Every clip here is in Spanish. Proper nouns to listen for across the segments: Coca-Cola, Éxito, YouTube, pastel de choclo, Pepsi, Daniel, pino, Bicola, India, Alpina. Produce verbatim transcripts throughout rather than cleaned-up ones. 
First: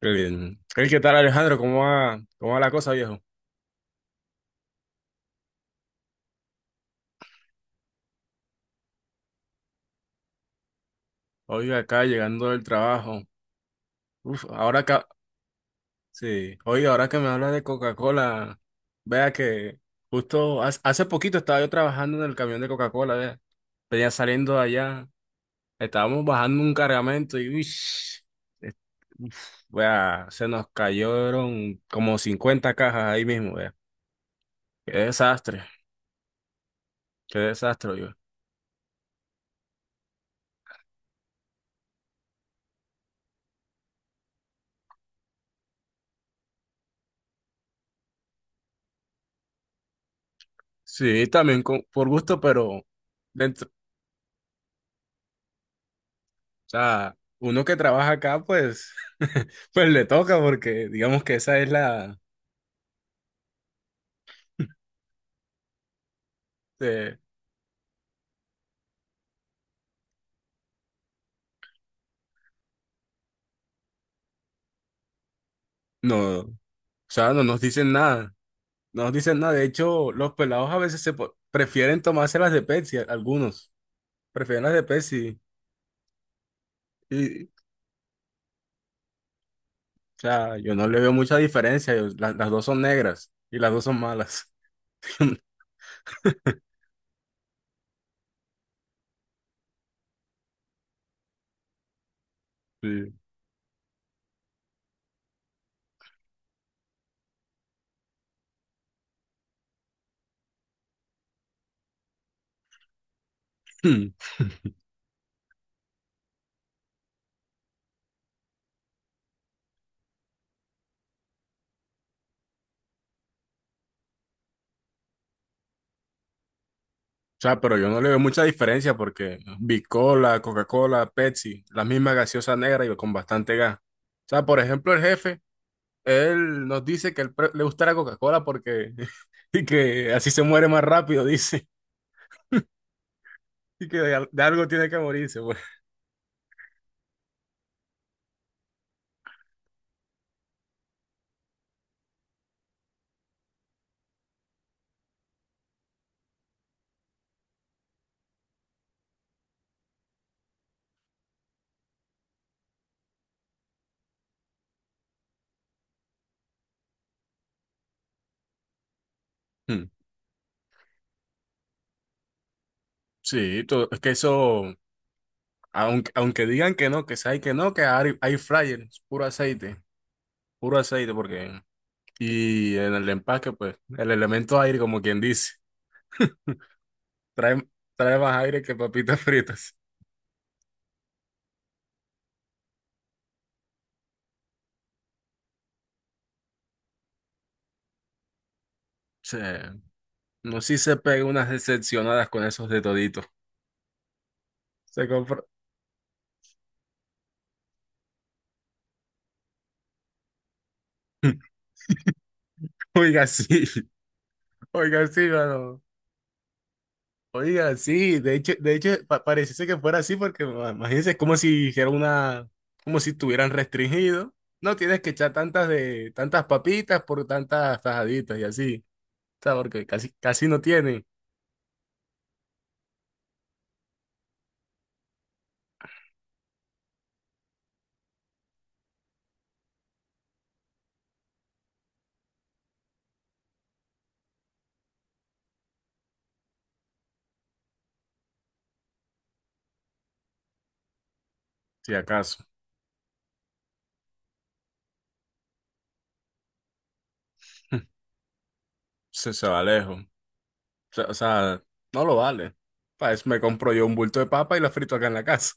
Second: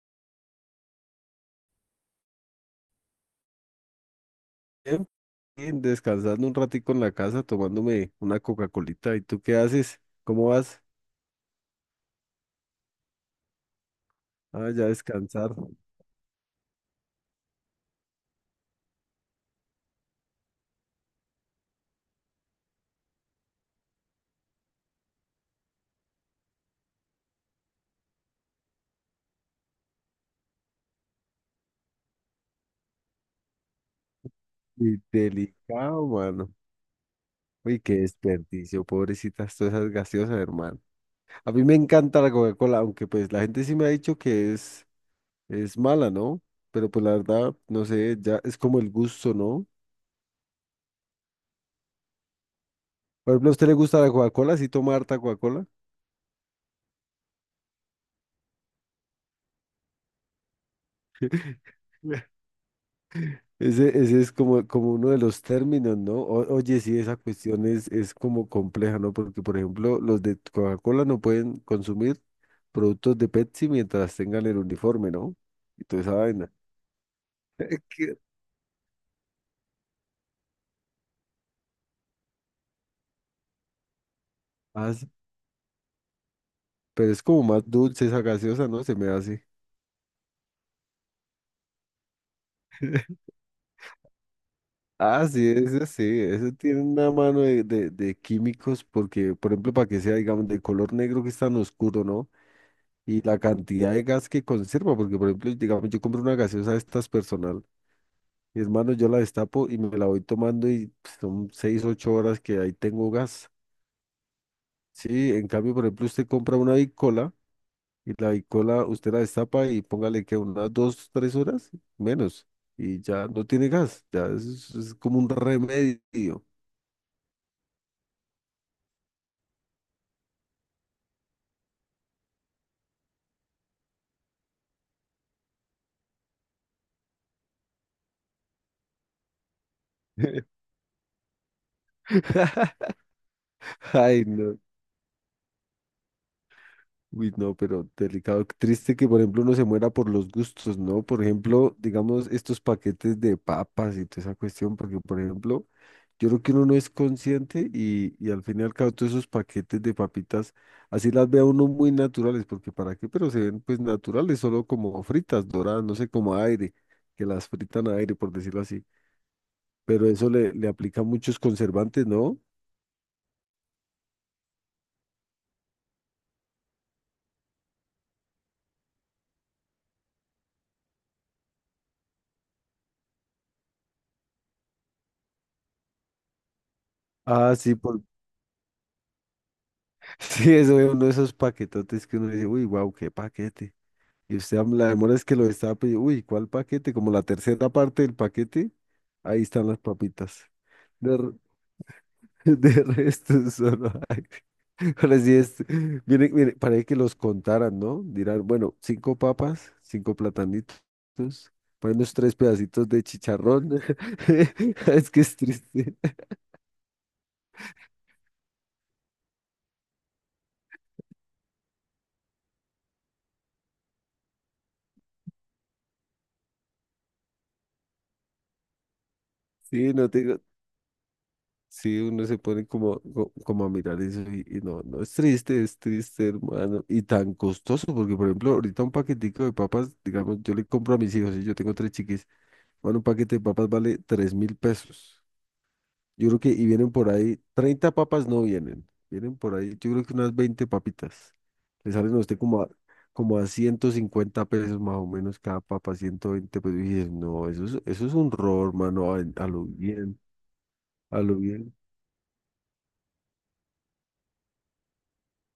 Qué bien. Hey, ¿qué tal Alejandro? ¿Cómo va, cómo va la cosa, viejo? Bien, bien, descansando un ratico en la casa, tomándome una Coca-Colita. ¿Y tú qué haces? ¿Cómo vas? Oiga, acá llegando del trabajo. Uf, Ah, ahora ya acá, descansar. sí. Oiga, ahora que me hablas de Coca-Cola, vea que justo hace, hace poquito estaba yo trabajando en el camión de Coca-Cola, vea. Venía saliendo de allá, estábamos bajando un cargamento y uy, es- uf, vea, se nos cayeron como cincuenta cajas ahí mismo, vea. Qué Y desastre, delicado, mano. qué Uy, qué desastre, yo. desperdicio, pobrecitas, todas esas gaseosas, hermano. A mí me encanta la Coca-Cola, aunque pues la gente sí me ha dicho que es, es mala, ¿no? Pero pues la verdad, no sé, ya es como el gusto, ¿no? Sí, también con- por gusto, pero... Por ejemplo, ¿a usted dentro. le gusta la Coca-Cola? ¿Sí toma harta Coca-Cola? Sea, uno que trabaja acá, pues, pues le toca porque digamos que esa es la... Ese, ese es como, como uno de los términos, ¿no? O- oye, sí, esa eh, cuestión es, es como compleja, ¿no? Porque, por ejemplo, los de Coca-Cola no pueden consumir productos de Pepsi mientras tengan el uniforme, ¿no? Y toda esa no, o vaina. sea, no nos dicen ¿Qué? nada, no nos dicen nada. De hecho, los pelados a veces se po- prefieren tomarse las de Pepsi, algunos prefieren las de Ah, sí, Pepsi. pero es como Y, o más dulce esa gaseosa, ¿no? Se me hace. sea, yo no le veo mucha diferencia, yo- la- las dos son negras y las dos son malas. Ah, sí, eso sí, eso tiene una mano de, de, de químicos porque, por ejemplo, para que sea, digamos, de color negro que es tan oscuro, ¿no? Sí. Y la cantidad de gas que conserva, porque, por ejemplo, digamos, yo compro una gaseosa de estas personal. Y hermano, yo la destapo y me la voy tomando y pues, son seis, ocho horas que ahí tengo gas. Sí, en cambio, por ejemplo, usted compra una bicola y la bicola usted la destapa y póngale que unas dos, tres horas menos y ya no tiene gas. Ya es, es como un remedio. O sea, pero yo no le veo mucha diferencia porque Bicola, Coca-Cola, Pepsi, la misma gaseosa negra y con bastante gas. O sea, por ejemplo, el jefe. Él nos dice que él pre- le gusta la Coca-Cola porque y que así se muere más rápido, dice. Y que de, Ay, al- de no. algo tiene que morirse, pues. Uy, no, pero delicado. Triste que, por ejemplo, uno se muera por los gustos, ¿no? Por ejemplo, digamos, estos paquetes de papas y toda esa cuestión, porque, por ejemplo, yo creo que uno no es consciente y, y al fin y al cabo todos esos paquetes de papitas, así las ve a uno muy naturales, porque para qué, pero se ven pues naturales, solo como fritas, doradas, no sé, como a aire, que las fritan a aire, por decirlo así. Hmm. Pero eso le, le aplica muchos conservantes, ¿no? Sí, to- es que eso, aunque, aunque digan que no, que sabe que no, que hay, hay fryer, es puro aceite, puro aceite, porque. Y en el empaque, pues, el elemento aire, como quien dice, Ah, trae, sí, por... trae más aire que papitas fritas. sí, eso es uno de esos paquetotes que uno dice, uy, wow, qué paquete. Y usted am- la demora es que lo estaba pidiendo, uy, ¿cuál paquete? Como la tercera parte del paquete, Sí. ahí están las papitas. No, si se pega unas decepcionadas con esos De de todito. resto, solo hay. Se Ahora sí compra. es. Miren, miren, para que los contaran, ¿no? Dirán, bueno, cinco papas, cinco platanitos, para unos tres pedacitos de Oiga, sí, chicharrón. oiga, Es que sí, es mano. triste. Oiga, sí, de hecho, de hecho pa- pareciese que fuera así porque ma- imagínense, es como si hiciera una, como si estuvieran restringido. No tienes que echar tantas de, tantas papitas por tantas tajaditas y así. O sea, porque Sí, no casi, tengo. casi no tienen, Sí, uno se pone como, co- como a mirar eso y, y no, no, es triste, es triste, hermano. Y tan costoso, porque por ejemplo, ahorita un paquetico de papas, digamos, yo le compro a mis hijos y yo tengo tres chiquis, bueno, un paquete de papas vale tres mil pesos. Yo creo que, y vienen por ahí, treinta papas no vienen, vienen por ahí, yo creo que unas veinte papitas. Le si salen a usted acaso. como a, como a ciento cincuenta pesos más o menos cada papa, ciento veinte pesos. Y dices, no, eso es, eso es un robo, hermano, a, Se, a se va lo lejos. O bien, sea, o a lo sea, bien. no lo vale. Para eso me compro yo un bulto de papa y la frito acá en la casa.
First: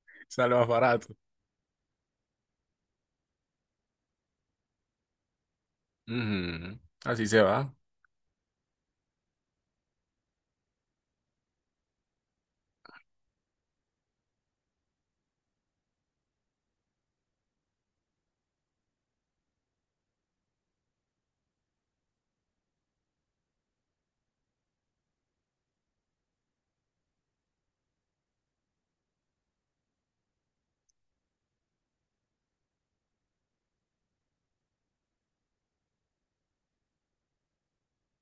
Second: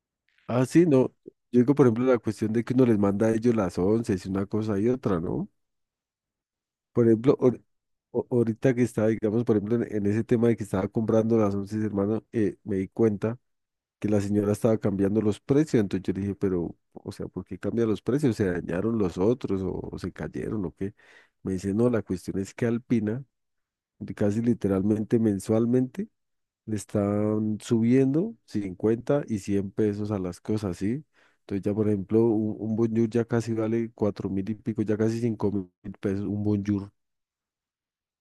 Sale Ah, más sí, no. barato. Yo digo, por ejemplo, la cuestión de que uno les manda a ellos las once, y una cosa y otra, ¿no? Ujú, Por así ejemplo, se ahor- va. o- ahorita que estaba, digamos, por ejemplo, en, en ese tema de que estaba comprando las once, hermano, eh, me di cuenta que la señora estaba cambiando los precios. Entonces yo le dije, pero, o sea, ¿por qué cambia los precios? ¿Se dañaron los otros o, o se cayeron o qué? Me dice, no, la cuestión es que Alpina, de- casi literalmente mensualmente, le están subiendo cincuenta y cien pesos a las cosas, ¿sí? Entonces ya, por ejemplo, un, un bonjour ya casi vale cuatro mil y pico, ya casi cinco mil pesos, un bonjour.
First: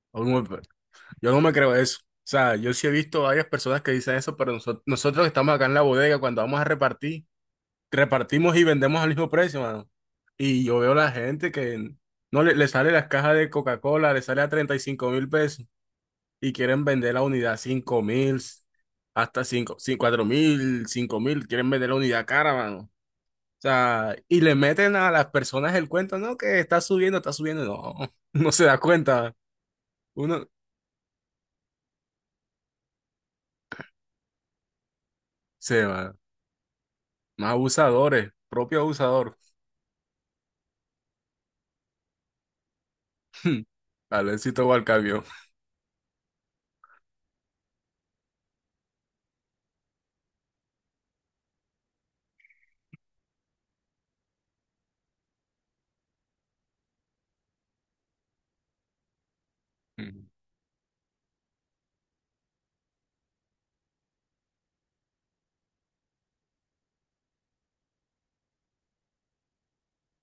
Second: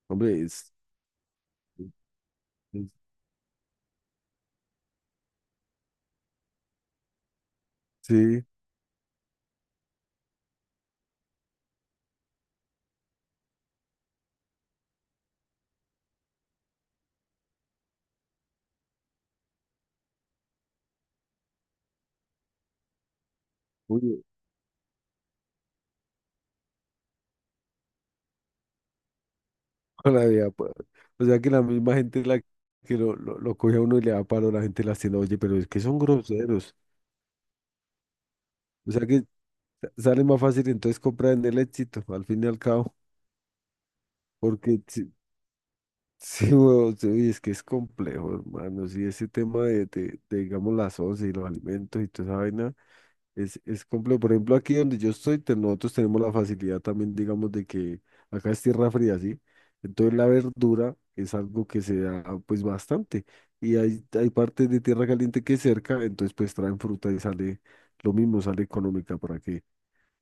Hombre, es, Yo no me creo eso. O sea, yo sí es- he visto varias personas que dicen eso, pero noso- nosotros que estamos acá en la bodega, cuando vamos a repartir, sí. repartimos y vendemos al mismo precio, mano. Y yo veo la gente que no le, le sale las cajas de Coca-Cola, le sale a treinta y cinco mil pesos y quieren vender la unidad a cinco mil, hasta cinco cuatro mil, cinco mil, quieren vender la unidad cara, mano. O sea, y le meten a las personas el cuento, no, que está subiendo, está subiendo, no, no se da cuenta. Toda la Uno vida, pues. O sea que la misma gente la que lo, lo, lo coge a uno y le da paro, la gente las tiene, oye, pero es que se son va. groseros. Más abusadores, propio O sea que abusador. sa- sale más fácil entonces comprar en el éxito, al fin y al cabo. Alencito va Porque al sí, cambio. sí, huevón, sí, uy, es que es complejo, hermano. Sí, ese tema de, de, de, digamos, las once y los alimentos y toda esa vaina. Es, es complejo. Por ejemplo, aquí donde yo estoy, te- nosotros tenemos la facilidad también, digamos, de que acá es tierra fría, ¿sí? Entonces la verdura es algo que se da pues bastante. Y hay, hay partes de tierra caliente que es cerca, entonces pues traen fruta y sale lo mismo, sale económica para que.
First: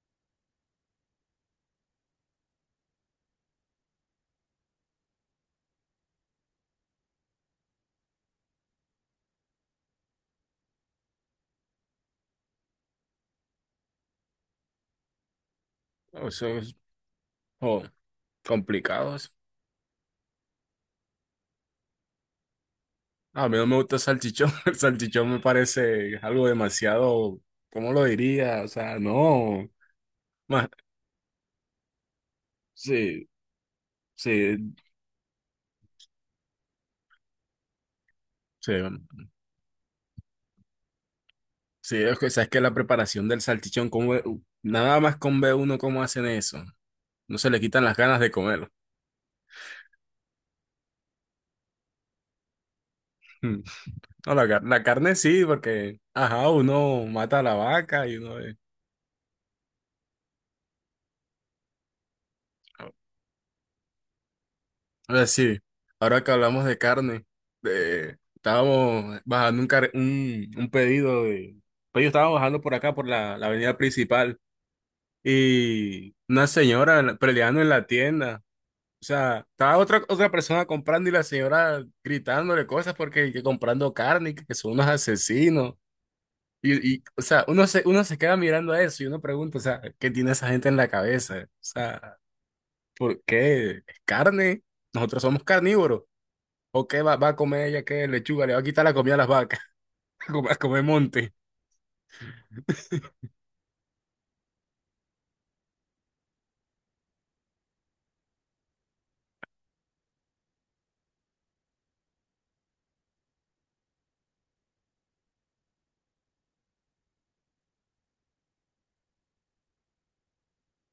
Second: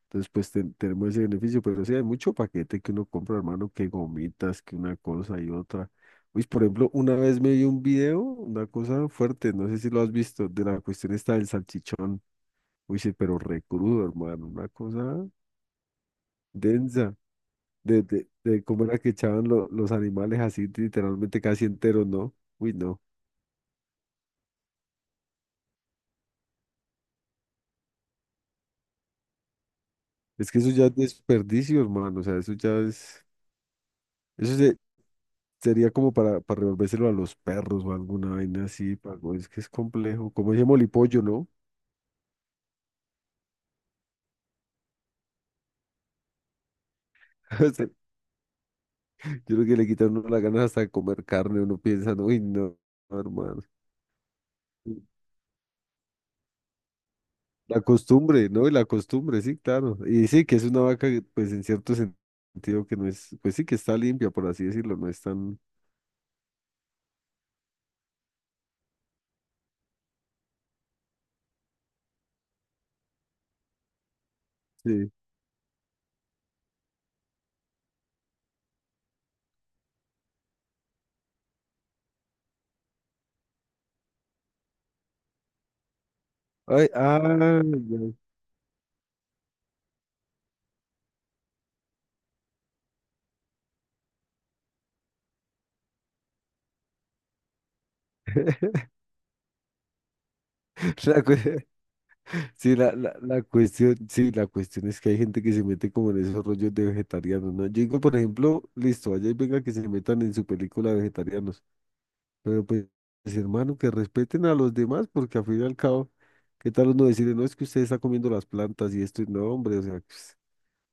Entonces pues ten- tenemos ese beneficio, pero sí hay mucho paquete que uno compra, hermano, que gomitas, que una cosa y otra. Pues por ejemplo, una vez me vi un video, una cosa fuerte, no sé si lo has visto, de la cuestión esta del salchichón. Uy, sí, pero re crudo, hermano, una cosa No, eso es densa, oh, de, de, de cómo era que complicado. Eso. echaban lo- los animales así literalmente casi enteros, ¿no? Uy, no, A mí no me gusta el salchichón. El salchichón me parece algo demasiado, ¿cómo lo diría? O sea, no. es que Más, eso ya es desperdicio, hermano, o sea, eso ya es, sí, eso sí, se- sería como para, para revolvérselo a los perros o alguna vaina sí. así, pago, es que es complejo, como ese molipollo, ¿no? Sí, es que, sabes que la preparación del salchichón, como nada más con ve uno cómo hacen eso. No se le O quitan sea, las ganas de comerlo. yo creo que le quitan a uno las ganas hasta de comer carne, uno piensa, uy, no, hermano. No, la, car- la carne sí, porque, ajá, uno mata a la La vaca y uno costumbre, ve. ¿no? Y la costumbre, sí, claro. Y sí, que es una vaca, que, pues en cierto sen- sentido Oh, que no es, pues sí, que está limpia, por así decirlo, no es ahora tan... sí, ahora que hablamos de carne, de- estábamos bajando un, car- un, un pedido de... Pues yo estaba bajando por acá, por la, la avenida principal, Sí. y una señora la- peleando en la tienda. O sea, estaba otra, otra persona comprando y la señora gritándole cosas porque que comprando carne, y que, que son unos asesinos. Ay, Y, y, o sea, ah, uno se, uno ya. se queda mirando a eso y uno pregunta, o sea, ¿qué tiene esa gente en la cabeza? O sea, ¿por qué? ¿Es carne? Nosotros somos carnívoros. ¿O qué va, va a comer ella? ¿Qué lechuga? Le va a quitar la comida a las vacas. Va a comer La monte. cue- sí, la, la, la cuestión, sí, la cuestión es que hay gente que se mete como en esos rollos de vegetarianos, ¿no? Yo digo, por ejemplo, listo, allá y venga que se metan en su película vegetarianos, pero pues, hermano, que respeten a los demás, porque al fin y al cabo, ¿qué tal uno decirle, no, es que usted está comiendo las plantas y esto, y no, hombre, o sea, pues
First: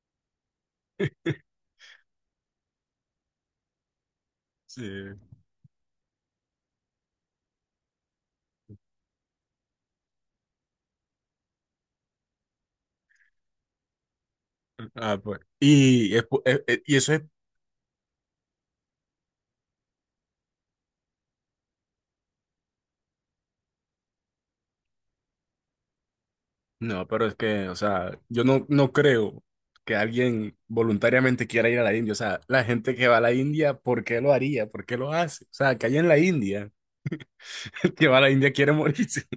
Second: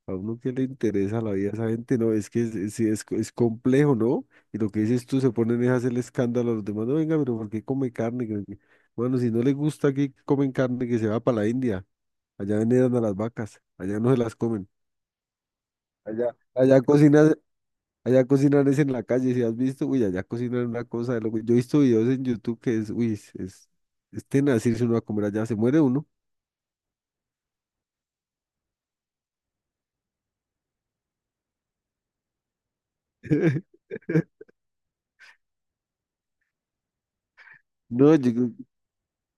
a uno que le interesa la vida a esa gente, no, es que es, es- sí, es, co- es complejo, ¿no? Y lo que Sí. dices tú, se ponen es a hacer el escándalo a los demás, no, venga, pero ¿por qué come carne? Que no sé qué". Bueno, si no le gusta que comen carne, que se va para la India, allá veneran a las vacas, allá no se las comen, Ah, pues. Y, es allá, po- eh, allá eh, y eso es. cocinan, allá cocinan es en la calle, si has visto, uy, allá cocinan una cosa de loco. Yo he visto videos en YouTube que es, uy, es, es, es tenaz irse uno a comer allá, se muere uno. No, pero es que, o sea, yo no, no creo que alguien voluntariamente quiera ir a la India. O sea, la gente que va a la India, ¿por qué lo haría? ¿Por qué lo hace? O sea, que allá en la India, el que No, va a la yo, India quiere morirse.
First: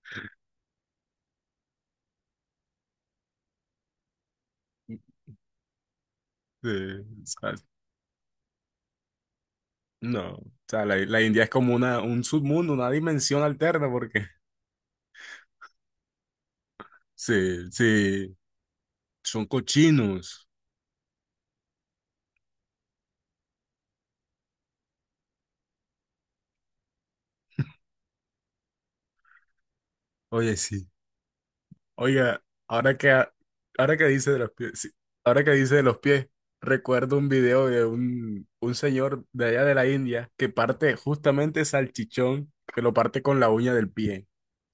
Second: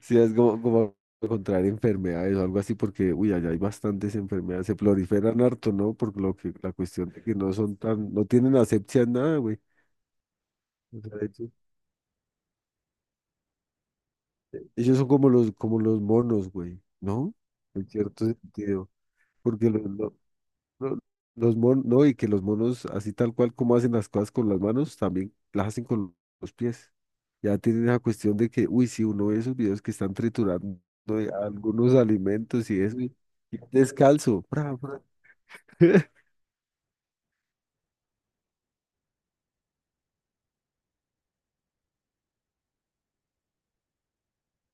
sí, es como, como contraer enfermedades o algo así, porque, uy, allá hay bastantes enfermedades, se Sí, proliferan harto, ¿no? Por lo que la cuestión de o que no sea, son tan, no tienen asepsia en nada, güey. no. O sea, la, O sea, la India ellos, es como una, un submundo, una dimensión alterna, porque. ellos son como los, como los monos, güey, ¿no? Sí, En cierto sí. sentido, Son porque los, los- cochinos. lo- Los monos, no, y que los monos, así tal cual como hacen las cosas con las manos, también las hacen con los pies. Ya tienen esa cuestión de que, uy, si uno ve esos videos que están Oye, triturando sí. de algunos Oiga, alimentos y ahora eso, que, y ha- y ahora que dice de descalzo. los Pra, pies, sí, pra. ahora que dice de los pies, recuerdo un video de un, un señor de allá de la India que parte justamente salchichón, que lo parte con la uña del pie.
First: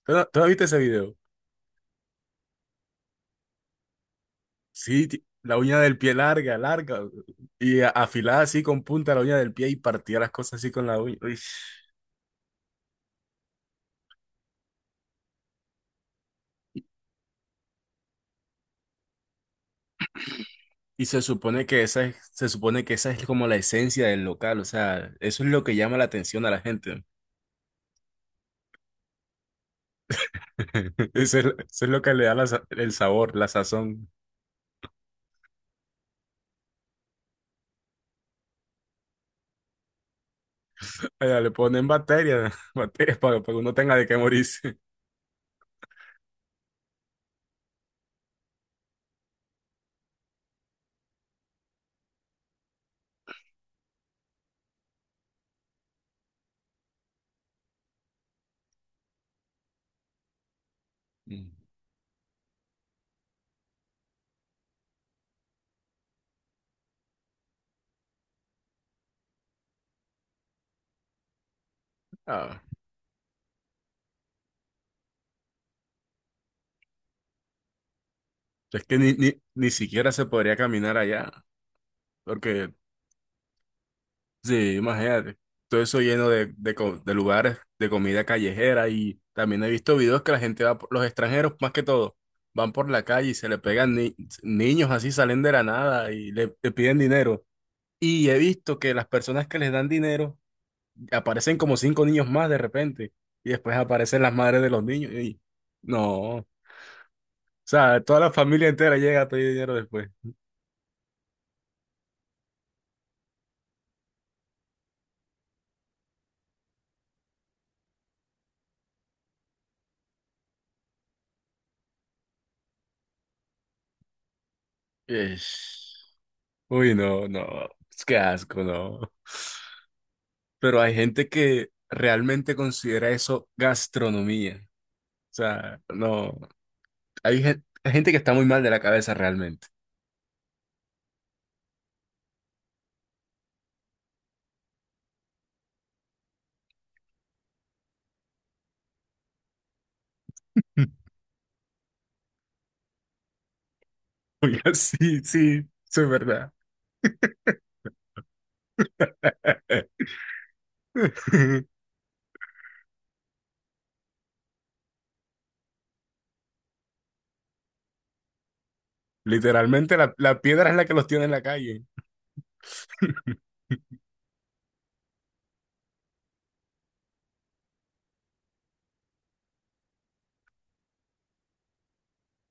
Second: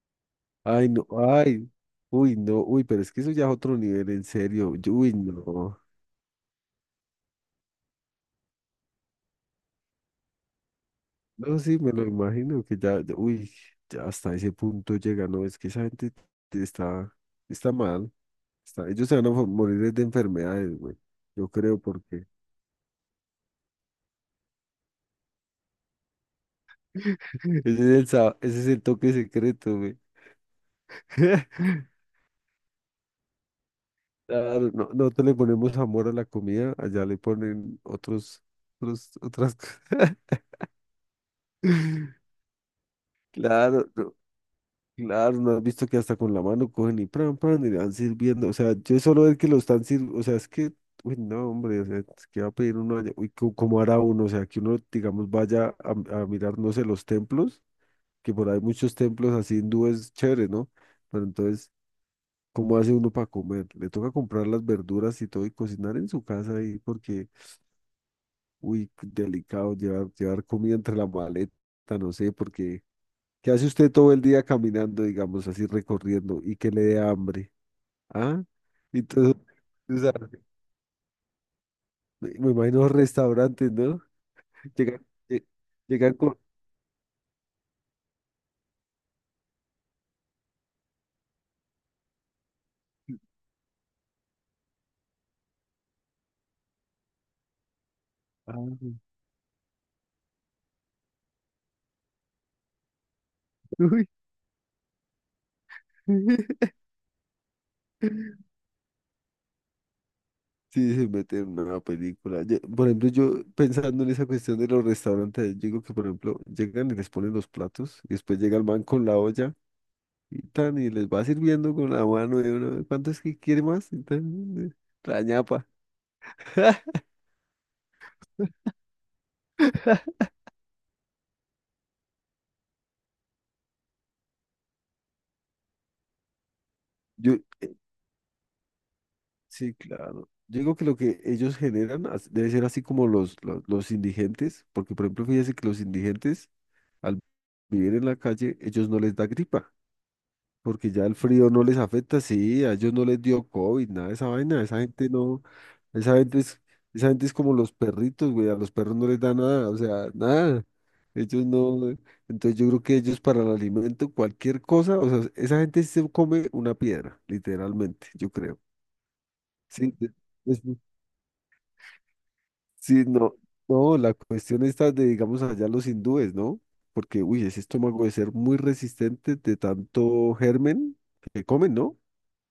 ¿Tú, no- tú no viste ese Ay, no, video? ay, uy, no, uy, pero es que eso ya es otro nivel, en serio. yo- Sí, Uy, ti- la no. uña del pie larga, larga, y a- afilada así con punta la uña del pie y partía las cosas así con la uña. Uy. No, sí, me lo imagino que ya, uy, ya hasta ese punto llega, no, es que esa gente está, está mal. Está- ellos se van a mo- morir de enfermedades, güey. Y se Yo supone creo que esa es, porque se supone que esa es como la esencia del local, o sea, eso es lo que llama la atención a la gente. ese es el, sa- ese es el toque secreto, güey. Eso es, eso es lo que le da la sa- el sabor, la sazón. Claro, no, nosotros le ponemos amor a la comida, allá le ponen otros, otros otras cosas. Allá le ponen bacterias, bacterias para, para que uno Claro, tenga de no, qué morirse. claro, no has visto que hasta con la mano cogen y pran, pran, y le van sirviendo. O sea, yo solo ver que lo están sirviendo, o sea, es que, uy, no, hombre, o sea, es que va a pedir uno allá, uy, co- ¿cómo hará uno? O sea, que uno, digamos, vaya a, a mirar, no sé, los templos. Que por ahí muchos templos así hindúes chéveres, ¿no? Pero Mm. entonces, ¿cómo hace uno para comer? Le toca comprar las verduras y todo y cocinar en su casa ahí porque, uy, delicado llevar, llevar comida entre la maleta, no sé, Ah, porque ¿qué hace usted todo el día caminando, digamos, así recorriendo y que le dé hambre? ¿Ah? es que ni, ni, Entonces, ni o siquiera sea, se podría caminar allá, me me porque, imagino los restaurantes, ¿no? sí, Llegan, imagínate, lle- todo eso llegan lleno con... de, de, co- de lugares de comida callejera y también he visto videos que la gente va, por- los extranjeros más que todo, van por la calle y se le pegan ni- niños así, salen de la nada y le le piden dinero. Y he Ah, visto que las personas que les dan dinero y aparecen como cinco niños más de repente, y después uy. aparecen las madres de los niños, y no, o sea, toda la familia entera llega a pedir dinero después. Sí, se mete en una película. Yo- por ejemplo, yo pensando en esa cuestión de los restaurantes, yo digo que, por ejemplo, llegan y les ponen los platos, y después llega el man con la olla y tan, y les va sirviendo con la mano, y uno, ¿cuánto es que quiere más? Y tan, eh, la ñapa. Ish. Uy, no, no, qué asco, no. Pero hay gente que realmente considera eso gastronomía. O sea, no, Yo, hay gen- eh, hay gente que está muy mal de la cabeza realmente. sí, claro. Yo digo que lo que ellos generan as- debe ser así como los, los, los indigentes, porque, por ejemplo, fíjese que los indigentes, al vivir en la calle, ellos no les da gripa. Porque ya el frío no les afecta, sí, a ellos no les dio COVID, nada de esa vaina, Oiga, esa gente sí, no, sí, eso es esa gente verdad. es, esa gente es como los perritos, güey, a los perros no les da nada, o sea, nada, ellos no, eh, entonces yo creo que ellos para el alimento, cualquier cosa, o sea, esa gente sí se come una piedra, literalmente, yo creo, sí, Literalmente de- la, la es- piedra es la que los tiene en la calle. sí, no, no, la cuestión está de, digamos, allá los hindúes, ¿no? Porque, uy, ese estómago debe ser muy resistente de tanto germen que comen, ¿no?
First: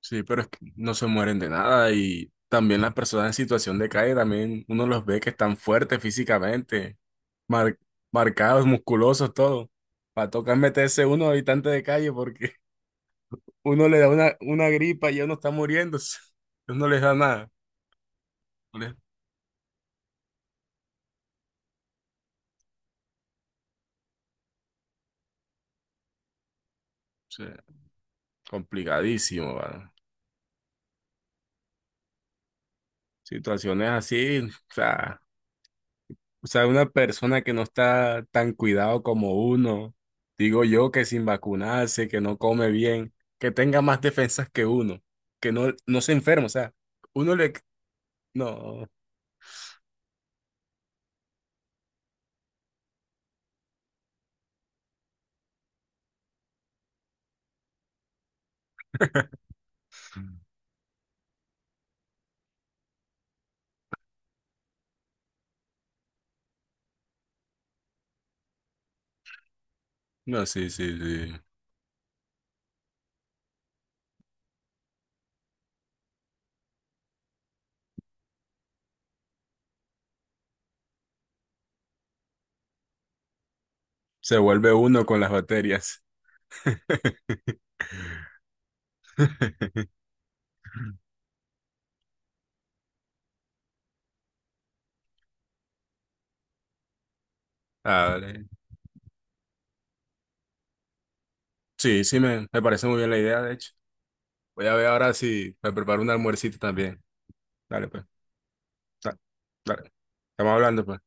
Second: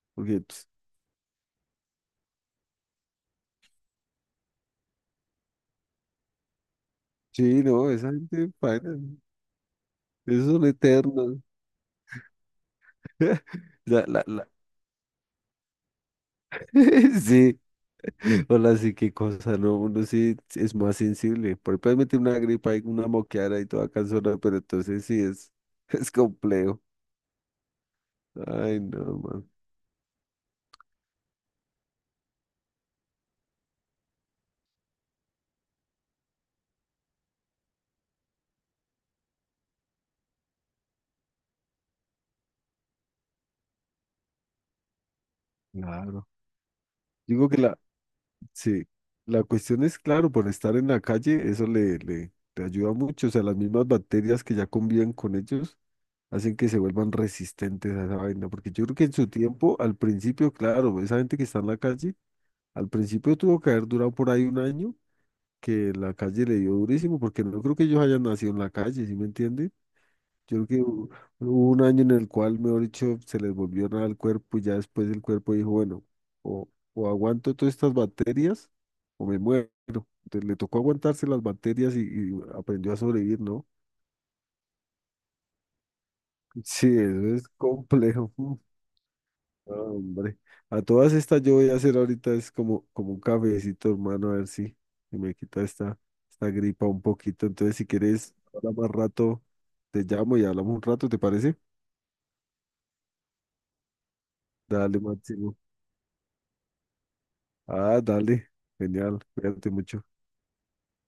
Sí, Porque... pero es que pues, no se mueren de nada y también las personas en situación de calle también uno los ve que están fuertes físicamente, sí, mar- no, esa gente marcados, paila, musculosos, todo. Va a esos tocar son meterse uno eternos. habitante de calle porque uno le La, da la, una, la. una gripa y ya uno está muriéndose. Ellos no les da nada. Sí, hola, No les- sí, o qué cosa, ¿no? Uno sí es más sensible. Por puedes meter una gripa y una moqueara y toda cansona, pero entonces sí es, es complejo. sea, Ay, no, man. complicadísimo, ¿va? Situaciones así, o sea. O sea, una persona que no está tan cuidado como uno, digo yo que sin vacunarse, que no come bien, que tenga más defensas que uno, que no, no se Claro. enferma, o sea, uno Digo le... que la, sí, No, la cuestión es, claro, por estar en la calle, eso le, le, le ayuda mucho. O sea, las mismas bacterias que ya conviven con ellos hacen que se vuelvan resistentes a esa vaina, porque yo creo que en su tiempo, al principio, claro, esa gente que está en la calle, al principio tuvo que haber durado por ahí un año, que la calle le dio durísimo, porque no creo que ellos hayan nacido en la calle, ¿sí me entiende? no, Yo creo sí, que sí, hu- sí. hubo un año en el cual, mejor dicho, se les volvió nada al cuerpo y ya después el cuerpo dijo, bueno, o, o aguanto todas estas bacterias o me muero. Entonces le tocó aguantarse las bacterias y, y aprendió a sobrevivir, ¿no? Se vuelve uno con las bacterias. Sí, eso es complejo. Ah, hombre, a todas estas yo voy a hacer ahorita es como, como un cafecito, hermano, a ver si, si me quita esta, esta gripa un poquito. Entonces, si Ah, quieres, vale. ahora más rato te llamo y hablamos un rato, ¿te parece? Sí, sí, me, me parece muy bien la idea, de hecho. Voy a ver Dale, ahora máximo. si me preparo un almuercito también. Dale, Ah, pues. dale, da- genial, cuídate Dale. mucho. Estamos hablando, pues.